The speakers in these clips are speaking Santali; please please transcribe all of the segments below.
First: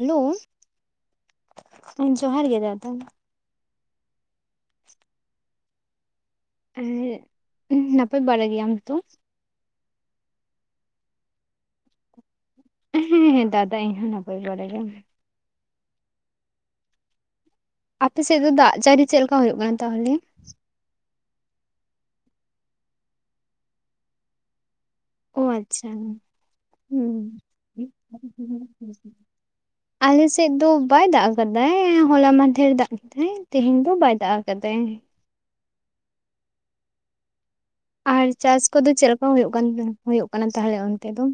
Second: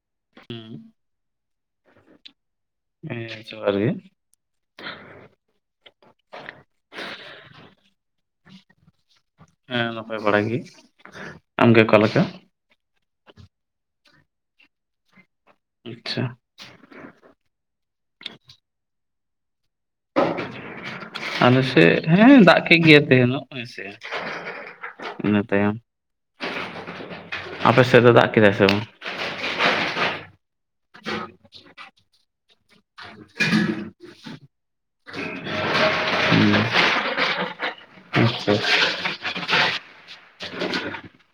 ᱦᱮᱞᱳ, ᱦᱮᱸ ᱡᱚᱦᱟᱨ ᱜᱮ ᱫᱟᱫᱟ ᱾ ᱦᱮ ᱡᱚᱦᱟᱨ ᱜᱮ ᱾ ᱟᱨ ᱱᱟᱯᱟᱭ ᱵᱟᱲᱟ ᱜᱮᱭᱟᱢ ᱛᱚ? ᱦᱮᱸ ᱱᱟᱯᱟᱭ ᱵᱟᱲᱟ ᱜᱮ, ᱟᱢᱜᱮ ᱚᱠᱟ ᱞᱮᱠᱟ? ᱦᱮᱸ ᱦᱮᱸ ᱫᱟᱫᱟ ᱤᱧᱦᱚᱸ ᱱᱟᱯᱟᱭ ᱵᱟᱲᱟ ᱜᱮ ᱾ ᱟᱪᱪᱷᱟ ᱾ ᱟᱯᱮᱥᱮᱫ ᱫᱚ ᱫᱟᱜ ᱡᱟᱹᱲᱤ ᱪᱮᱫ ᱞᱮᱠᱟ ᱦᱩᱭᱩᱜ ᱠᱟᱱᱟ ᱛᱟᱦᱚᱞᱮ? ᱟᱞᱮ ᱥᱮᱫ ᱦᱚᱸ ᱫᱟᱜ ᱠᱮᱜ ᱜᱮᱭᱟ ᱛᱟᱦᱮᱧ ᱫᱚ ᱦᱮᱸᱥᱮ ᱾ ᱤᱱᱟᱹ ᱚ ᱛᱟᱭᱚᱢ ᱟᱪᱪᱷᱟ ᱦᱩᱸ ᱟᱯᱮ ᱥᱮᱫ ᱫᱚ ᱫᱟᱜ ᱠᱮᱫᱟᱭ ᱥᱮ ᱵᱟᱝ? [unintelligible] ᱟᱞᱮᱥᱮᱫ ᱫᱚ ᱵᱟᱭ ᱫᱟᱜ ᱟᱠᱟᱫᱟᱭ, ᱦᱚᱞᱟ ᱢᱟᱫᱷᱮᱨ ᱫᱟᱜ ᱠᱮᱫᱟᱭ ᱛᱮᱦᱮᱧ ᱫᱚ ᱵᱟᱭ ᱫᱟᱜ ᱟᱠᱟᱫᱟᱭ ᱾ ᱦᱮᱸ ᱾ ᱟᱨ ᱪᱟᱥ ᱠᱚᱫᱚ ᱪᱮᱫ ᱞᱮᱠᱟ ᱦᱩᱭᱩᱜ ᱠᱟᱱ ᱦᱳᱭᱳᱜ ᱠᱟᱱᱟ ᱛᱟᱦᱚᱞᱮ ᱚᱱᱛᱮ ᱫᱚ?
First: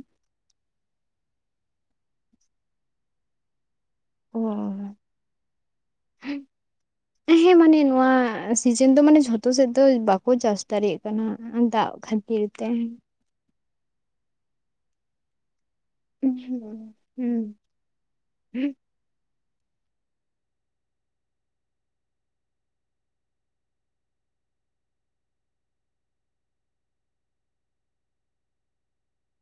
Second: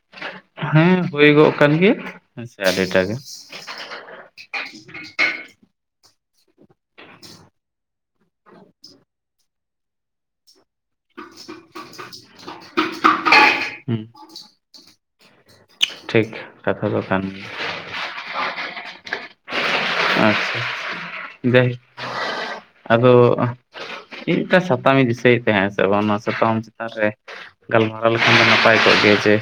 ᱦᱮᱸ ᱦᱩᱭ ᱜᱚᱜ ᱠᱟᱱ ᱜᱮ ᱦᱮᱸ ᱟᱹᱰᱤᱴᱟᱜ ᱜᱮ᱾ ᱚ [unintelligible] ᱦᱮᱸ ᱢᱟᱱᱮ ᱱᱚᱣᱟ ᱥᱤᱡᱮᱱ ᱫᱚ ᱢᱟᱱᱮ ᱡᱷᱚᱛᱚ ᱥᱮᱫ ᱫᱚ ᱵᱟᱠᱚ ᱪᱟᱥ ᱫᱟᱲᱮᱭᱟᱜ ᱠᱟᱱᱟ ᱫᱟᱜ ᱠᱷᱟᱹᱛᱤᱨ ᱛᱮ ᱾ ᱦᱩᱸ ᱠᱟᱛᱷᱟ ᱫᱚ [inaudible] ᱠᱟᱱ ᱦᱩᱸ ᱜᱮᱭᱟ ᱟᱪᱪᱷᱟ ᱫᱟᱹᱭ ᱟᱫᱚ ᱤᱧ ᱢᱤᱫᱴᱟᱝ ᱥᱟᱛᱟᱢᱤᱧ ᱫᱤᱥᱟᱹᱭᱮᱫ ᱛᱟᱦᱮᱸᱜᱼᱟ ᱥᱮ ᱵᱟᱝ ᱚᱱᱟ ᱥᱟᱛᱟᱢ ᱪᱮᱛᱟᱱ ᱨᱮ᱾ ᱜᱟᱞᱢᱟᱨᱟᱣ ᱞᱮᱠᱷᱟᱱ ᱫᱚ ᱱᱟᱯᱟᱭ ᱠᱚᱜ ᱜᱮᱭᱟ ᱡᱮ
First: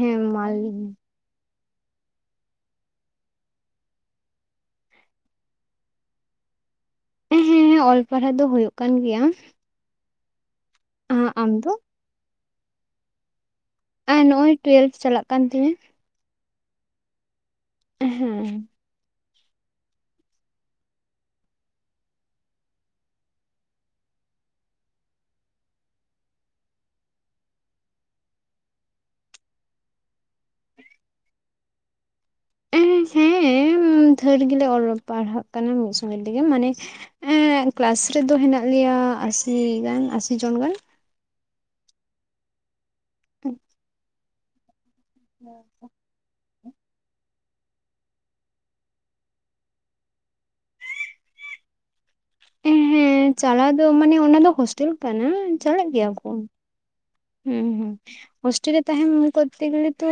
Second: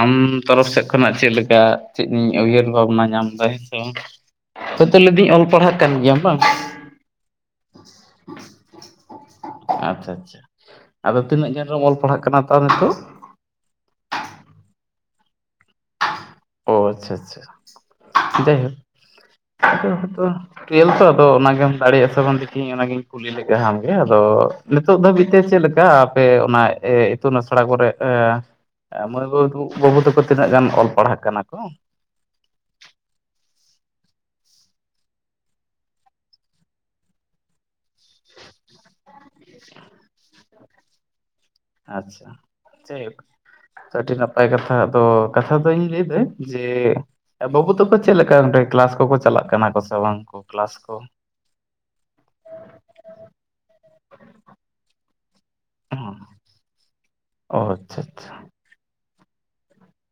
ᱟᱢ ᱢᱟ ᱞᱟᱹᱭ ᱛᱚᱨᱚᱯᱷ ᱥᱮᱫ ᱢᱮ ᱠᱷᱚᱱᱟᱜ ᱪᱮᱜ ᱞᱮᱠᱟ ᱪᱮᱫ ᱤᱧ ᱩᱭᱦᱟᱹᱨ ᱵᱷᱟᱵᱱᱟ ᱧᱟᱢ ᱫᱟᱭ ᱦᱮᱸ ᱥᱮ ᱵᱟᱝ [unintelligible] ᱞᱟᱹᱭ ᱫᱟᱹᱧ ᱚᱞ ᱯᱟᱲᱦᱟᱜ ᱠᱟᱱ ᱜᱮᱭᱟᱢ ᱵᱟᱝ? ᱩᱸ ᱦᱩᱸ ᱚᱞ ᱯᱟᱲᱦᱟᱣ ᱫᱚ ᱦᱳᱭᱳᱜ ᱠᱟᱱ ᱜᱮᱭᱟ ᱟᱪᱪᱷᱟ ᱟᱪᱪᱷᱟ ᱟᱫᱚ ᱟᱢ ᱛᱤᱱᱟᱹᱜ ᱜᱟᱱ ᱫᱚ ᱨᱮᱢ ᱚᱞ ᱯᱟᱲᱦᱟᱜ ᱠᱟᱱᱟ ᱛᱚ ᱱᱤᱛᱚᱜ? ᱟᱨ ᱱᱚᱜ-ᱚᱭ ᱴᱩᱭᱮᱞᱵᱷ ᱪᱟᱞᱟᱜ ᱠᱟᱱ ᱛᱤᱧᱟᱹ ᱚ ᱟᱪᱪᱷᱟ ᱟᱪᱪᱷᱟ ᱡᱟᱭ ᱦᱳᱠ ᱦᱳᱭᱛᱚ ᱴᱩᱭᱮᱞᱵᱷ ᱛᱚ ᱟᱫᱚ ᱚᱱᱟᱜᱮᱢ ᱫᱟᱲᱮᱭᱟᱜᱼᱟ ᱥᱮ ᱵᱟᱝ ᱫᱮᱠᱷᱤᱧ ᱚᱱᱟᱜᱮᱧ ᱠᱩᱞᱤ ᱞᱮᱜᱟ ᱦᱟᱢ ᱜᱮ ᱟᱫᱚ ᱱᱤᱛᱚᱜ ᱫᱷᱟᱹᱵᱤᱡ ᱛᱮ ᱪᱮᱫ ᱞᱮᱠᱟ ᱟᱯᱮ ᱚᱱᱟ ᱮ ᱤᱛᱩᱱ ᱟᱥᱲᱟ ᱠᱚᱨᱮ ᱮᱸ ᱢᱟᱹᱭ ᱵᱟᱹᱵᱩ-ᱵᱟᱹᱵᱩ ᱛᱟᱠᱚ ᱛᱤᱱᱟᱹᱜ ᱜᱟᱱ ᱚᱞ ᱯᱟᱲᱦᱟᱜ ᱠᱟᱱᱟ ᱠᱚ? ᱮᱸ ᱦᱮᱸ ᱫᱷᱟᱹᱨ ᱜᱮᱞᱮ ᱚᱞᱚᱜ ᱯᱟᱲᱦᱟᱜ ᱠᱟᱱᱟ ᱢᱤᱫ ᱥᱚᱸᱜᱮ ᱛᱮᱜᱮ ᱢᱟᱱᱮ ᱮᱸᱜ ᱠᱮᱞᱟᱥ ᱨᱮᱫᱚ ᱦᱮᱱᱟᱜ ᱞᱮᱭᱟ ᱟᱥᱤ ᱜᱟᱱ ᱟᱥᱤ ᱡᱚᱱ ᱜᱟᱱ ᱟᱪᱪᱷᱟ ᱡᱟᱭ ᱦᱳᱠ‌ [unintelligible] ᱟᱹᱰᱤ ᱱᱟᱯᱟᱭ ᱠᱟᱛᱷᱟ ᱟᱫᱚ ᱠᱟᱛᱷᱟ ᱫᱚᱧ ᱞᱟᱹᱭ ᱫᱟᱹᱧ ᱡᱮ ᱵᱟᱹᱵᱩ ᱛᱟᱠᱚ ᱪᱮᱫ ᱞᱮᱠᱟ ᱚᱸᱰᱮ ᱠᱮᱞᱟᱥ ᱠᱚᱠᱚ ᱪᱟᱞᱟᱜ ᱠᱟᱱᱟ ᱠᱚ ᱥᱮ ᱵᱟᱝ? ᱠᱮᱞᱟᱥ ᱠᱚ ᱮᱦᱮᱸ ᱪᱟᱞᱟᱣ ᱫᱚ ᱢᱟᱱᱮ ᱚᱱᱟ ᱫᱚ ᱦᱳᱥᱴᱮᱞ ᱠᱟᱱᱟ᱾ ᱪᱟᱞᱟᱜ ᱜᱮᱭᱟ ᱠᱚ ᱚ ᱦᱮᱸ ᱦᱮᱸ ᱟᱪᱪᱷᱟ ᱟᱪᱪᱷᱟ ᱦᱳᱥᱴᱮᱞ ᱨᱮ ᱛᱟᱦᱮᱱ ᱠᱚᱨᱛᱮ ᱜᱮᱞᱮ ᱛᱚ